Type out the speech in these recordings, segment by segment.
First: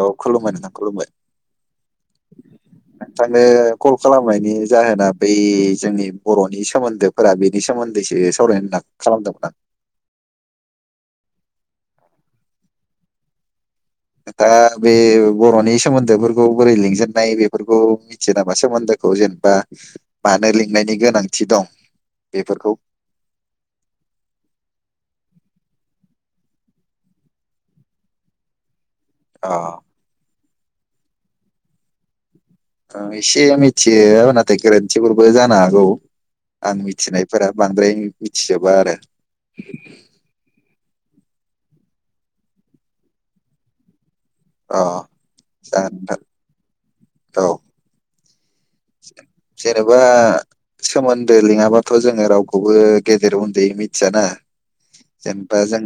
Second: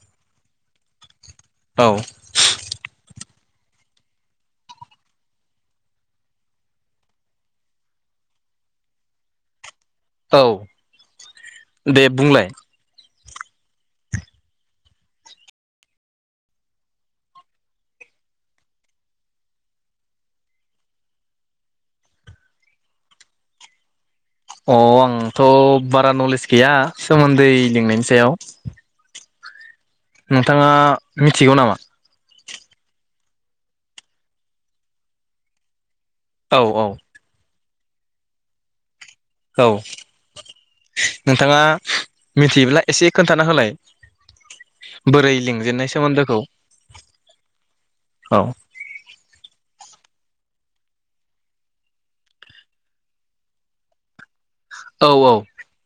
औ खुलुमबाय नोंथां खुलुमबाय। औ। आङो कल खालामनायनि जाहोना बै जोंनि बर'नि सोमोन्दोफोरा बेनि सोमोन्दैसो सावरायनो होन्ना खालामदोंमोन आं। औ दे बुंलाय। दा बे बर'नि सोमोन्दोफोरखौ बोरै लिंजेननाय बेफोरखौ मिथियो नामा सोमोन्दोखौ जेनेबा मानो लिंनायनि गोनांथि दं बेफोरखौ? अ आंथ' बारा नलेज गैया सोमोन्दै लिंनायनि सायाव। अह। नोंथाङा मिथिगौ नामा? ओ एसे मिथियो नाथाय गोरोन्थिफोरबो जानो हागौ औ आं औ मिथिनायफोरा। बांद्राय मिथिजोबा आरो। औ। नोंथाङा मिथियोब्ला एसे खोन्थाना होलाय अ बोरै लिंजेननाय जागोन सोमोन्दोखौ। नोंथां औ औ। जेनेबा सोमोन्दो लिङाबाथ' जोङो रावखौबो गेदेर उन्दैै मिथियाना औ औ जेनेबा जों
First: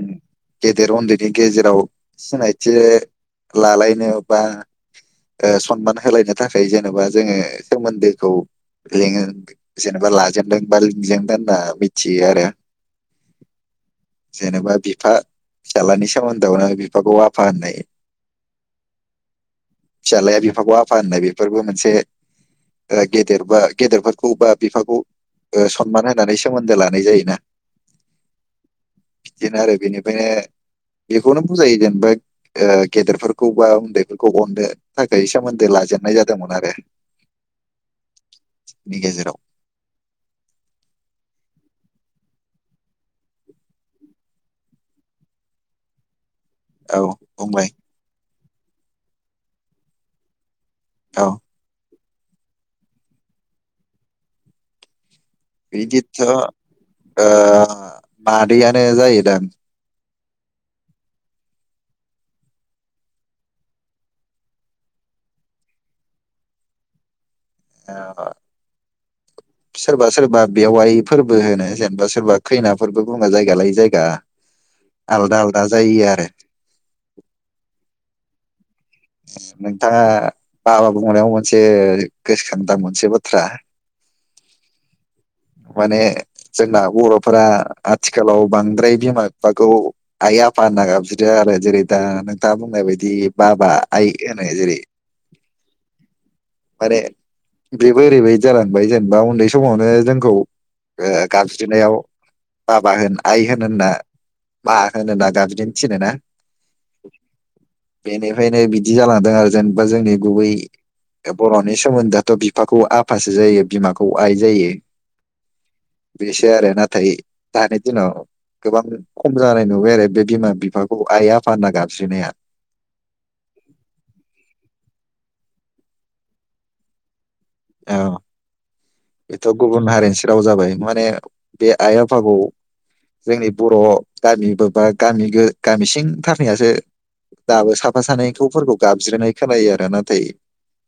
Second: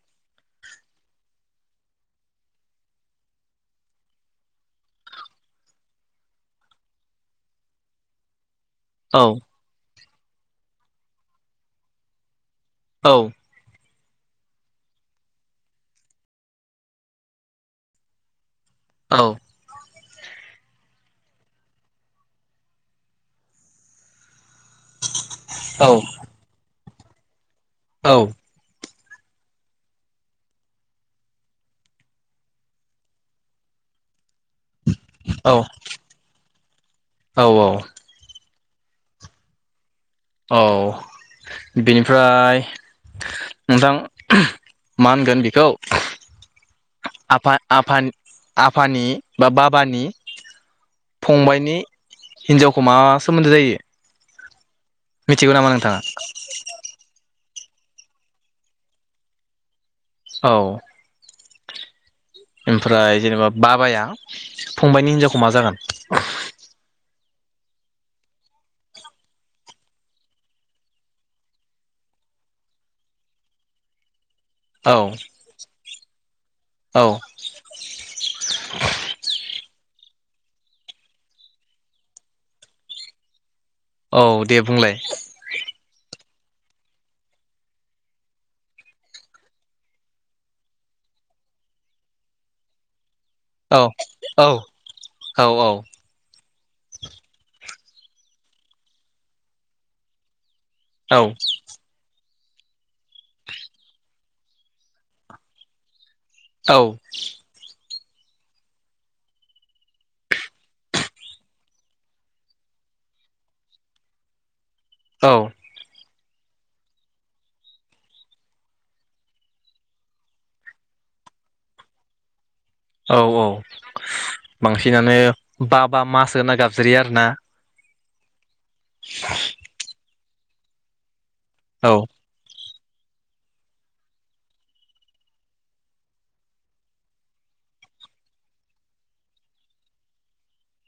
गेदेर उन्दैनि गेजेराव सिनायथि लालायनो बा ए सनमान होलायनो थाखाय जेनेबा जोङो सोमोन्दोखौ औ लेङो जेन बा लाजेनदों बा लिंजेनदों होनना मिथियो आरो। औ। जेनेबा बिफा फिसाज्लानि सोमोन्दोआवनो बिफाखौ आफा होननाय औ। फिसालाया बिफाखौ आफा होननाय बेफोरबो मोनसे ओ गेदेर बा गेदेरफोरखौ बा बिफाखौ औ सनमान होनानै सोमोन्दो ला मोननाय जायोना। औ। बिदिनो आरो बेनिफ्रायनो बेखौनो बुजायगोनबो जेनेबा गेदेरफोरखौ बा उन्दैफोरखौ खौ अननो थाखाय औ सोमोन्दो लाजेननाय जादोंमोन आरो। औ औ। बि गेजेराव औ बेनिफ्राय नोंथां मा होनगोन बेखौ? औ आफा बुंबाय आफानि आफानि बा बाबानि औ फंबाइनि हिनजावखौ मा सोमोन्दो जायो? मिथिगौ नामा नोंथाङा बिदिथ ओ मादैआनो जायो दां। औ ओमफ्राय जेनेबा बाबाया फंबाइनि हिनजावखौ मा जागोन? सोरबा सोरबा बेवाइफोरबो होनो जेनेबा सोरबा खैनाफोरबो बुङो जायगा लायै जायगा औ आलदा आलदा जायो आरो। औ [unintelligible] नोंथाङा बाबा बुंनायाव मोनसे गोसोखाङोदा मोनसे बाथ्रा औ दे बुंलाय। माने जोंना बर'फोरा आथिखालाव बांद्राय बिमा बिफाखौ आइ आफा होनना गाबज्रियो आरो जेरै दा नोंथाङा बुंनाय बायदि बाबा औ आइ होनो औ जेरै औ माने बेबो ओरैबायदि जालांबाय जेनेबा उन्दै समावनो जों खौ। ओ औ गाबज्रिनायआव बाबा होन आइ होन होनना मा होनना गाबज्रिनो थिनो ना। औ। बेनिफ्रायनो बिदि जालांदों आरो जेनेबा जोंनि गुबै बर'नि सोमोन्दोआथ' बिफाखौ आफासो जायो बिमाखौ आइ जायो। औ। बेसो आरो नाथाय दानि दिनाव गोबां खम जानाय नुबाय आरो बे बिमा बिफाखौ आइ आफा होनना गाबज्रिनाया औ औ बांसिन बांसिननानो बा बा मासो होनना गाबज्रियो आरो ना। औ। बेथ' गुबुन हारिनिसो राव जाबाय माने बे औ आइ आफाखौ जोंनि बर' गामिबो बा गामि गामि सिं थाखाययासो दाबो साफा सानैखौौफोरखौ गाबज्रिनाय खोनायो आरो नाथाय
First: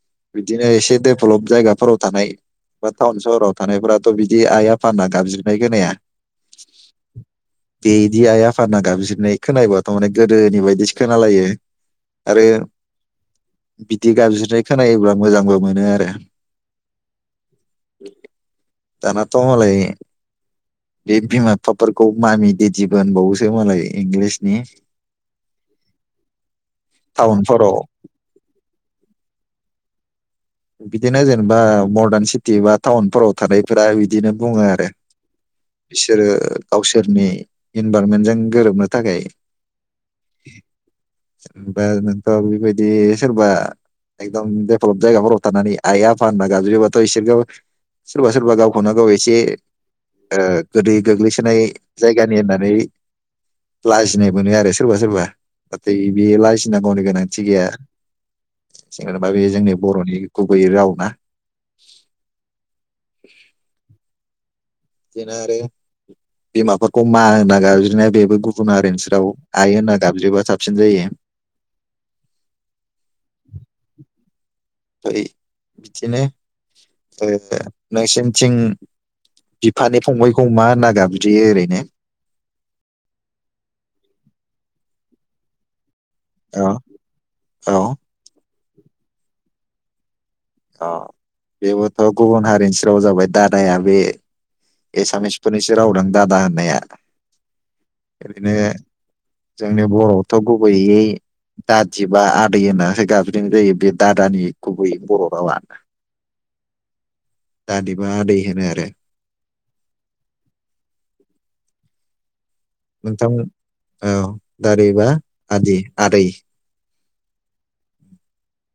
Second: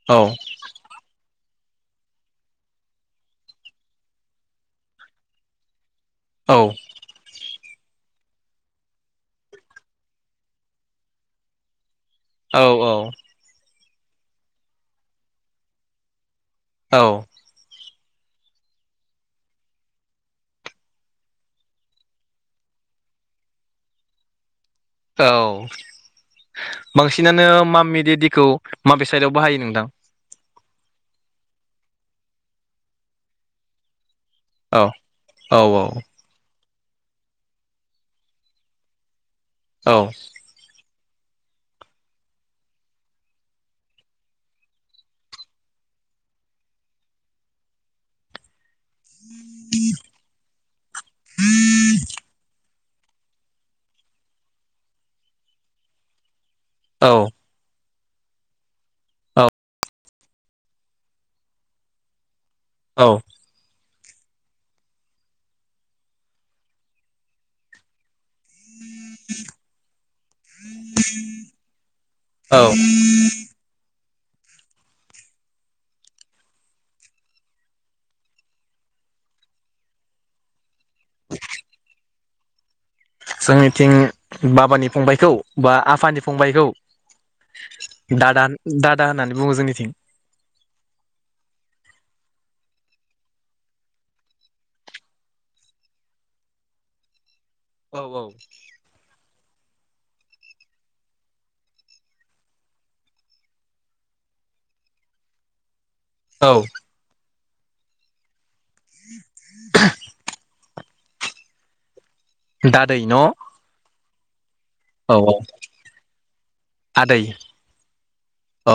औ बिदिनो एसे देफलब जायगा फोराव थानाय बा टाउन सहराव थानायफोराथ' बिदि आइ आफाना गाबज्रिनाय खोनाया । औ । बेदि आइ आफा दा गाबज्रिनाय खोनाबथ' माने गोदोनि बायदिसो खोनालायो । औ औ । बिदि गाबजिनाय खोनायोब्ला मोजांबो मोनो आरो । औ । दानाथ' मालाय बे बिमा बिफाफोरखौ मामि देदि मोनबावोसो मालाय इंलिसनि औ बांसिनानो टाउनफोराव मामि देडिखौ माबे साइदआव बाहायो नोंथां? बिदिनो जेनेबा मर्दान सिटि बा टाउनफोराव थानायफोरा । बिदिनो बुङो औ आरो औ बिसोरो गावसोरनि इनभारनमेन्टजों गोरोबनो थाखाय । औ । बा नोंथ' बेबायदि सोरबा एकदम देभेलप जायगाफोराव थानानै आइ आफा होनना गाज्रिबाथ' इसोरखौ सोरबा सोरबा गाव खौवनो गाव एसे गोदै गोग्लैसोनाय जायगानि होननानै लाजिनाय मोनो आरो सोरबा सोरबा नाथाय बे लाजि नांगनि औ गोनांथि गैया । [unintelligible] बे औ जोंनि बर'नि गुबैयै राव ना । औ । बिदिनो आरो बिमाफोरखौ मा होना गाज्रिनाया बेबो गुबुन हारि निसो राव आइ होनना गाबज्रिबा साबसिन जायो । औ [unintelligible] बिदिनो ओ नोंसिनथिं बिफानि फंबायखौ मा होनना गाबजियो ओरैनो? जोंनिथिं बाबानि फंबायखौ बा आफानि औ फंबायखौ औ दादान दादा होननानै बुङो जोंनिथिं । अ बेबोथ' गुबुन हारिनिसो राव जाबाय दादाया। बे एसामिसफोरनिसो रावदां दादा होननाया? औ औ। ओरैनो जोंनि बर'आवथ' गुबैयै दादि बा आदै होननानैसो गाबज्रिनाय जायो बे दादानि गुबै बर' रावा । औ । दादि बा आदै होनो आरो । [unintelligible] दा दै न' नोंथां औ । दादै बा औ औ आदि आदै आदै [inaudible] औ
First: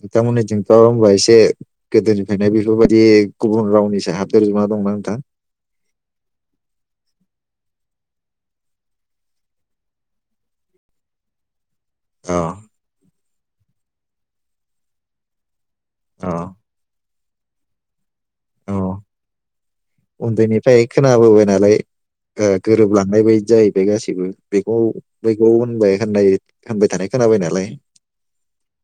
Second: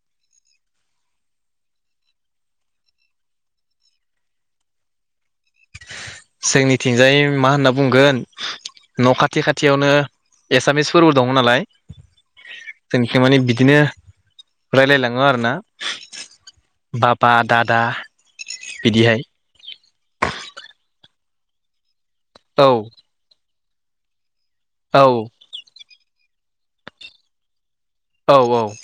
नोंथांमोननिथिंथ' होमबा एसे गोदोनिफ्रायनो बेफोरबायदि गुबुन रावनिसो हाबदेरजोबना दंना नोंथां? जोंनिथिंजाय मा होनना बुंगोन न' खाथि खाथियावनो एसामिस फोरबो दङ नालाय। अ [inaudible] जोंनिखै माने बिदिनो रायलायलाङो आरो ना। औ बाबा दादा बिदिहाय उन्दैनिफ्राय खोनाबोबाय नालाय ओ औ गोरोबलांनाय बायदि जायो बेगासिबो बेखौ औ बैखौ होननाय होननायै होनबाय थानाय खोनाबाय नालाय औ औ [inaudible]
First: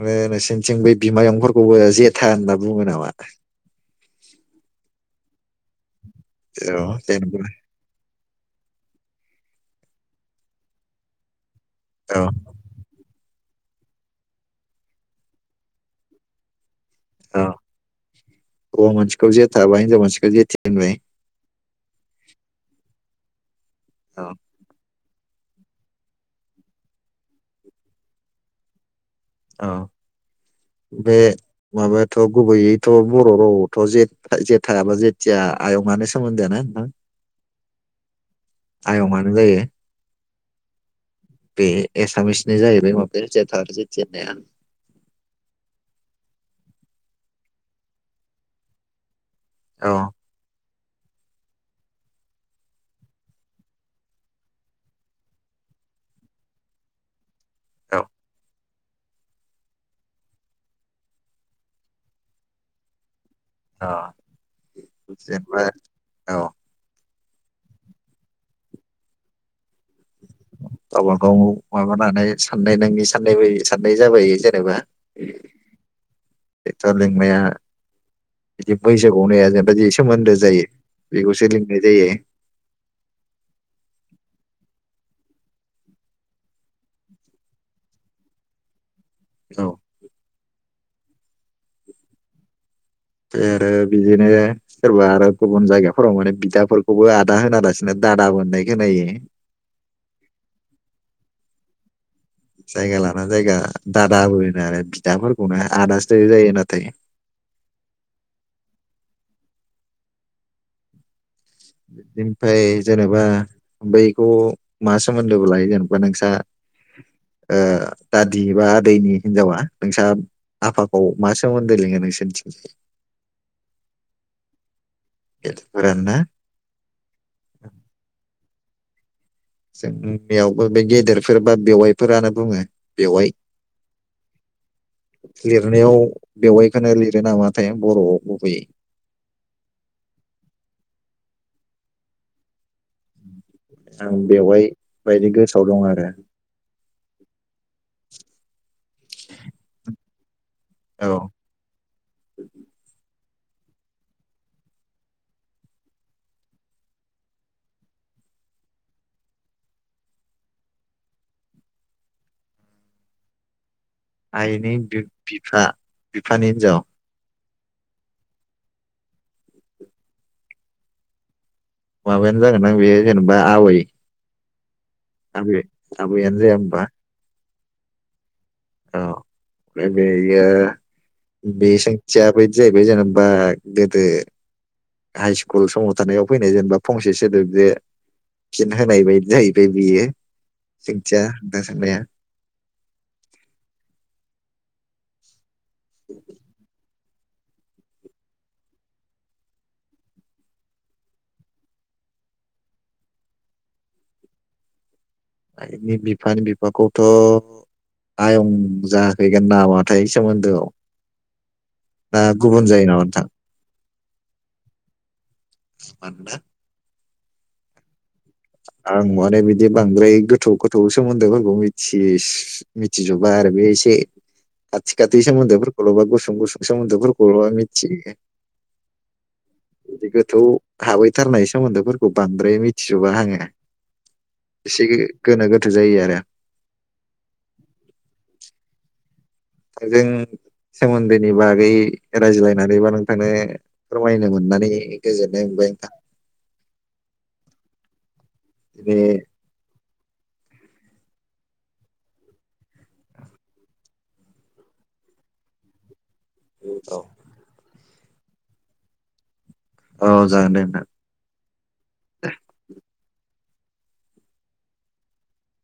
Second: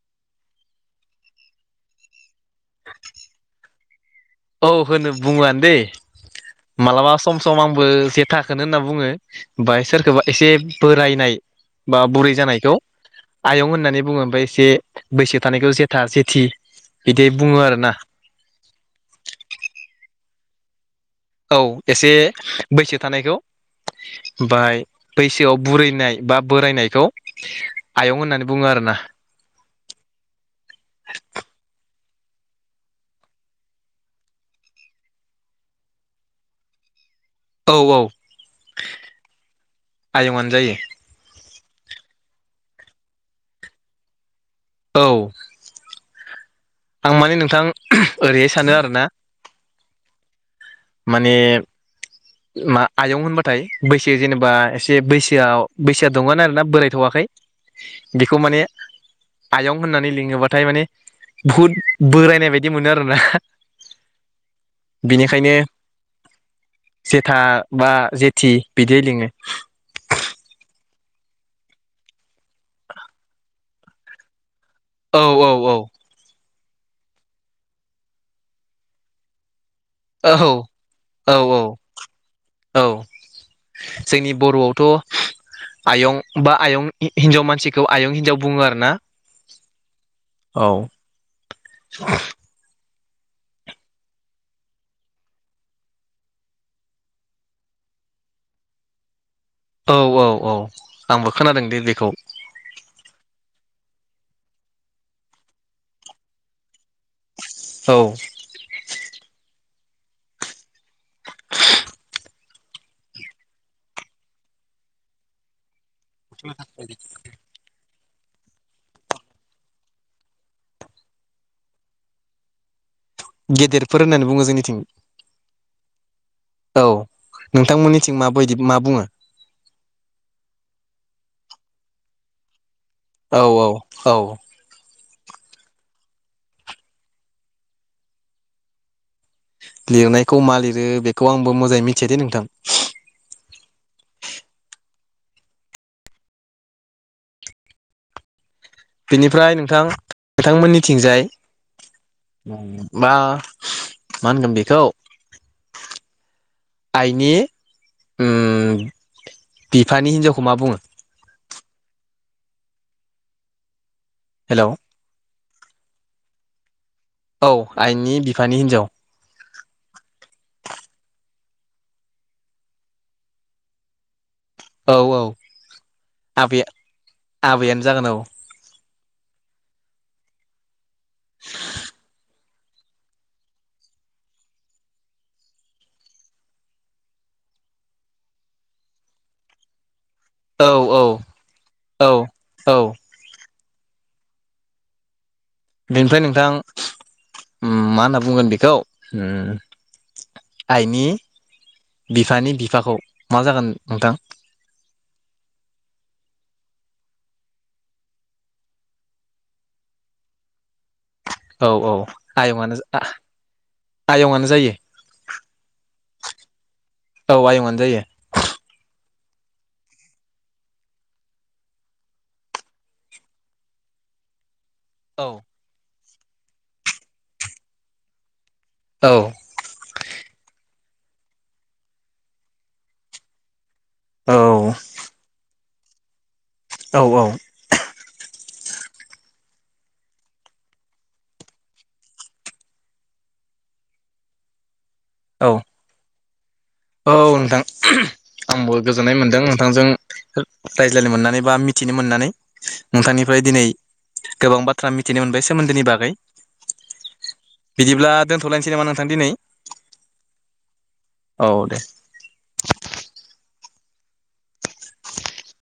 आरो नोंसिनिथिं बे बिमायंफोरखौबो जेथा होनना बुङो नामा? [inaudible] औ होनो बुङोआनो दैे औ मालाबा सम जेनेबा सम आंबो जेथाखोनो होनना बुङो। ओमफाय सोरखौबा एसे बोरायनाय बा औ बुरै जानायखौ आयं होननानै बुङो ओमफाय एसे बैसो थानायखौ जेथा जेथि बिदि बुङो आरो ना। खौ जेथाबाय हिनजाव मानसिखौ जेथे होनबाय। औ एसे बैसो थानायखौ औ बाय बैसोआव बुरैनाय बा बोरायनायखौ आयं होननानै बुङो आरोना। औ, बे माबायाथ' गुबैयैथ' बर' रावआवथ' जे जेथायाबो जेथिया आयङा सोमोन्दोआनो नोंथां? औ औ आयंआनो जायो [inaudible] आयंआनो जायो। बे एसामिसनि जाहैबाय माबाया जेथा आरो जे [unintelligible] औ आं माने नोंथां ओरैहाय सानो आरोना। औ माने मा आयं होनबाथाय बैसो जेनेबा एसे बैसोआव बैसोआ दंगोआनो आरोना बोरायथ'वाखै। औ बेखौ माने आयं होननानै लिङोबाथाय माने बुहुद बोरायनाय बायदि मोनो आरोना अ बेनिखायनो जेनबा औ जेथा बा जेथि बिदि लिङो गावबागावाव माबानानै साननाय नाङि साननाय बै साननाय जाबाय जेनेबा औ औ औ ट्रेक्टर लिंनाया जि सोमोन्दो ओहोव जायो औ बेखौसो औ लिंनाय जायो औ जोंनि बर'आवथ' आयं बा आयं हि-हिन्जाव मानसिखौ आयं हिन्जाव बुङो आरोना औ औ फाइ आरो बिदिनो सोरबा आरो गुबुन जायगाफोराव माने बिदाफोरखौबो आदा होनालासिनो दादा बोहोननाय खोनायो औ औ औ आंबो खोनादों दे बेखौ जायगा लाना जायगा दादाबो होनो आरो बिदाफोरखौनो आदासो जायो नाथाय औ बेनिफ्राय जेनेबा बैखौ मा सोमोन्दोबो लायो जेनेबा बा नोंसा ओ दादि बा आदैनि हिनजावा नोंसा आफाखौ मा सोमोन्दो लिङो नोंसोरनिथिं गेदेरफोर होननानै बुङो जोंनिथिं गेदेरफोरानो ना औ नोंथांमोननिथिं माबायदि मा बुङो जोंनियावबो बे गेदेरफोर बा बेवाइफोरानो बुङो बेवाइ औ औ औ लिरनायाव बेवाइखोनो लिरो नामाथाय बर'आव गुबैयै लिरनायखौ मा लिरो बेखौ आंबो मोजाङै मिथिया दे नोंथां आं बेवाइ बायदि गोसोआव दं आरो बिनिफ्राय नोंथां नोंथांथमोननिथिंजाय औ बा मा होनगोन बेखौ आइनि उम बिफानि हिनजावखौ मा बुङो आइ हेलौ नि बि- बिफा बिफानि हिनजाव औ आइनि बिफानि हिनजाव माबायानो जागोन जां बेयो जेनेबा आबै औ औ आबै आबैयानो जाया आबै ओमबा आबैयानो जागोन औ औ फ्राय बेयो बे सोंथिया बै जाहैबाय जेनेबा गोदो हाइ स्कुल समाव थानायाव फैनाय जेनेबा फंसे सोदोबजो फिन होनाय बायदि जाहैबाय बियो। औ औ सोंथिया दा सोंनाया। औ औ बेनिफ्राय नोंथां मा होनना बुंगोन बेखौ आइनि बिफानि बिफाखौ मा जागोन नोंथां? आइनि बिफानि बिफाखौथ' आयं जाफैगोन नामाथाय सोमोन्दोआव। औ औ ना गुबुन आयंआनो जायो नामा जा नोंथां आयंआनो जायो। जिमाननो औ आयङानो जायो। आं माने बिदि बांद्राय गोथौ गोथौ सोमोन्दोफोरखौ मिथि मिथिजोबा आरो बे एसे खाथि खाथि औ सोमोन्दोफोरखौल'बा गुसुं गुसुं सोमोन्दोफोरखौल' मिथियो। औ बिदि गोथौ हाबैथारनाय सोमोन्दोफोरखौ बांद्राय मिथिजोबा आङो। [inaudible] एसे औ गो गोनो गो थो जायो आरो। औ औ। जों सोमोन्दोनि बागै रायज्लायनानै बा नोंथांनो फोरमायनो मोननानै गोजोननाय औ मोनबाय नोंथां। औ नोंथां। आंबो दिनै गोजोननाय मोन्दों नोंथांजों रा-रायज्लायनो मोननानै बा मिथिनो मोननानै नोंथांनिफ्राय दिनै गोबां बाथ्रा मिथिनो मोनबाय सोमोन्दोनि बागै। औ । बिदिब्ला दोनथ'लायनोसै नामा नोंथां दिनै? अ--जागोन दे नोंथां। औ दे।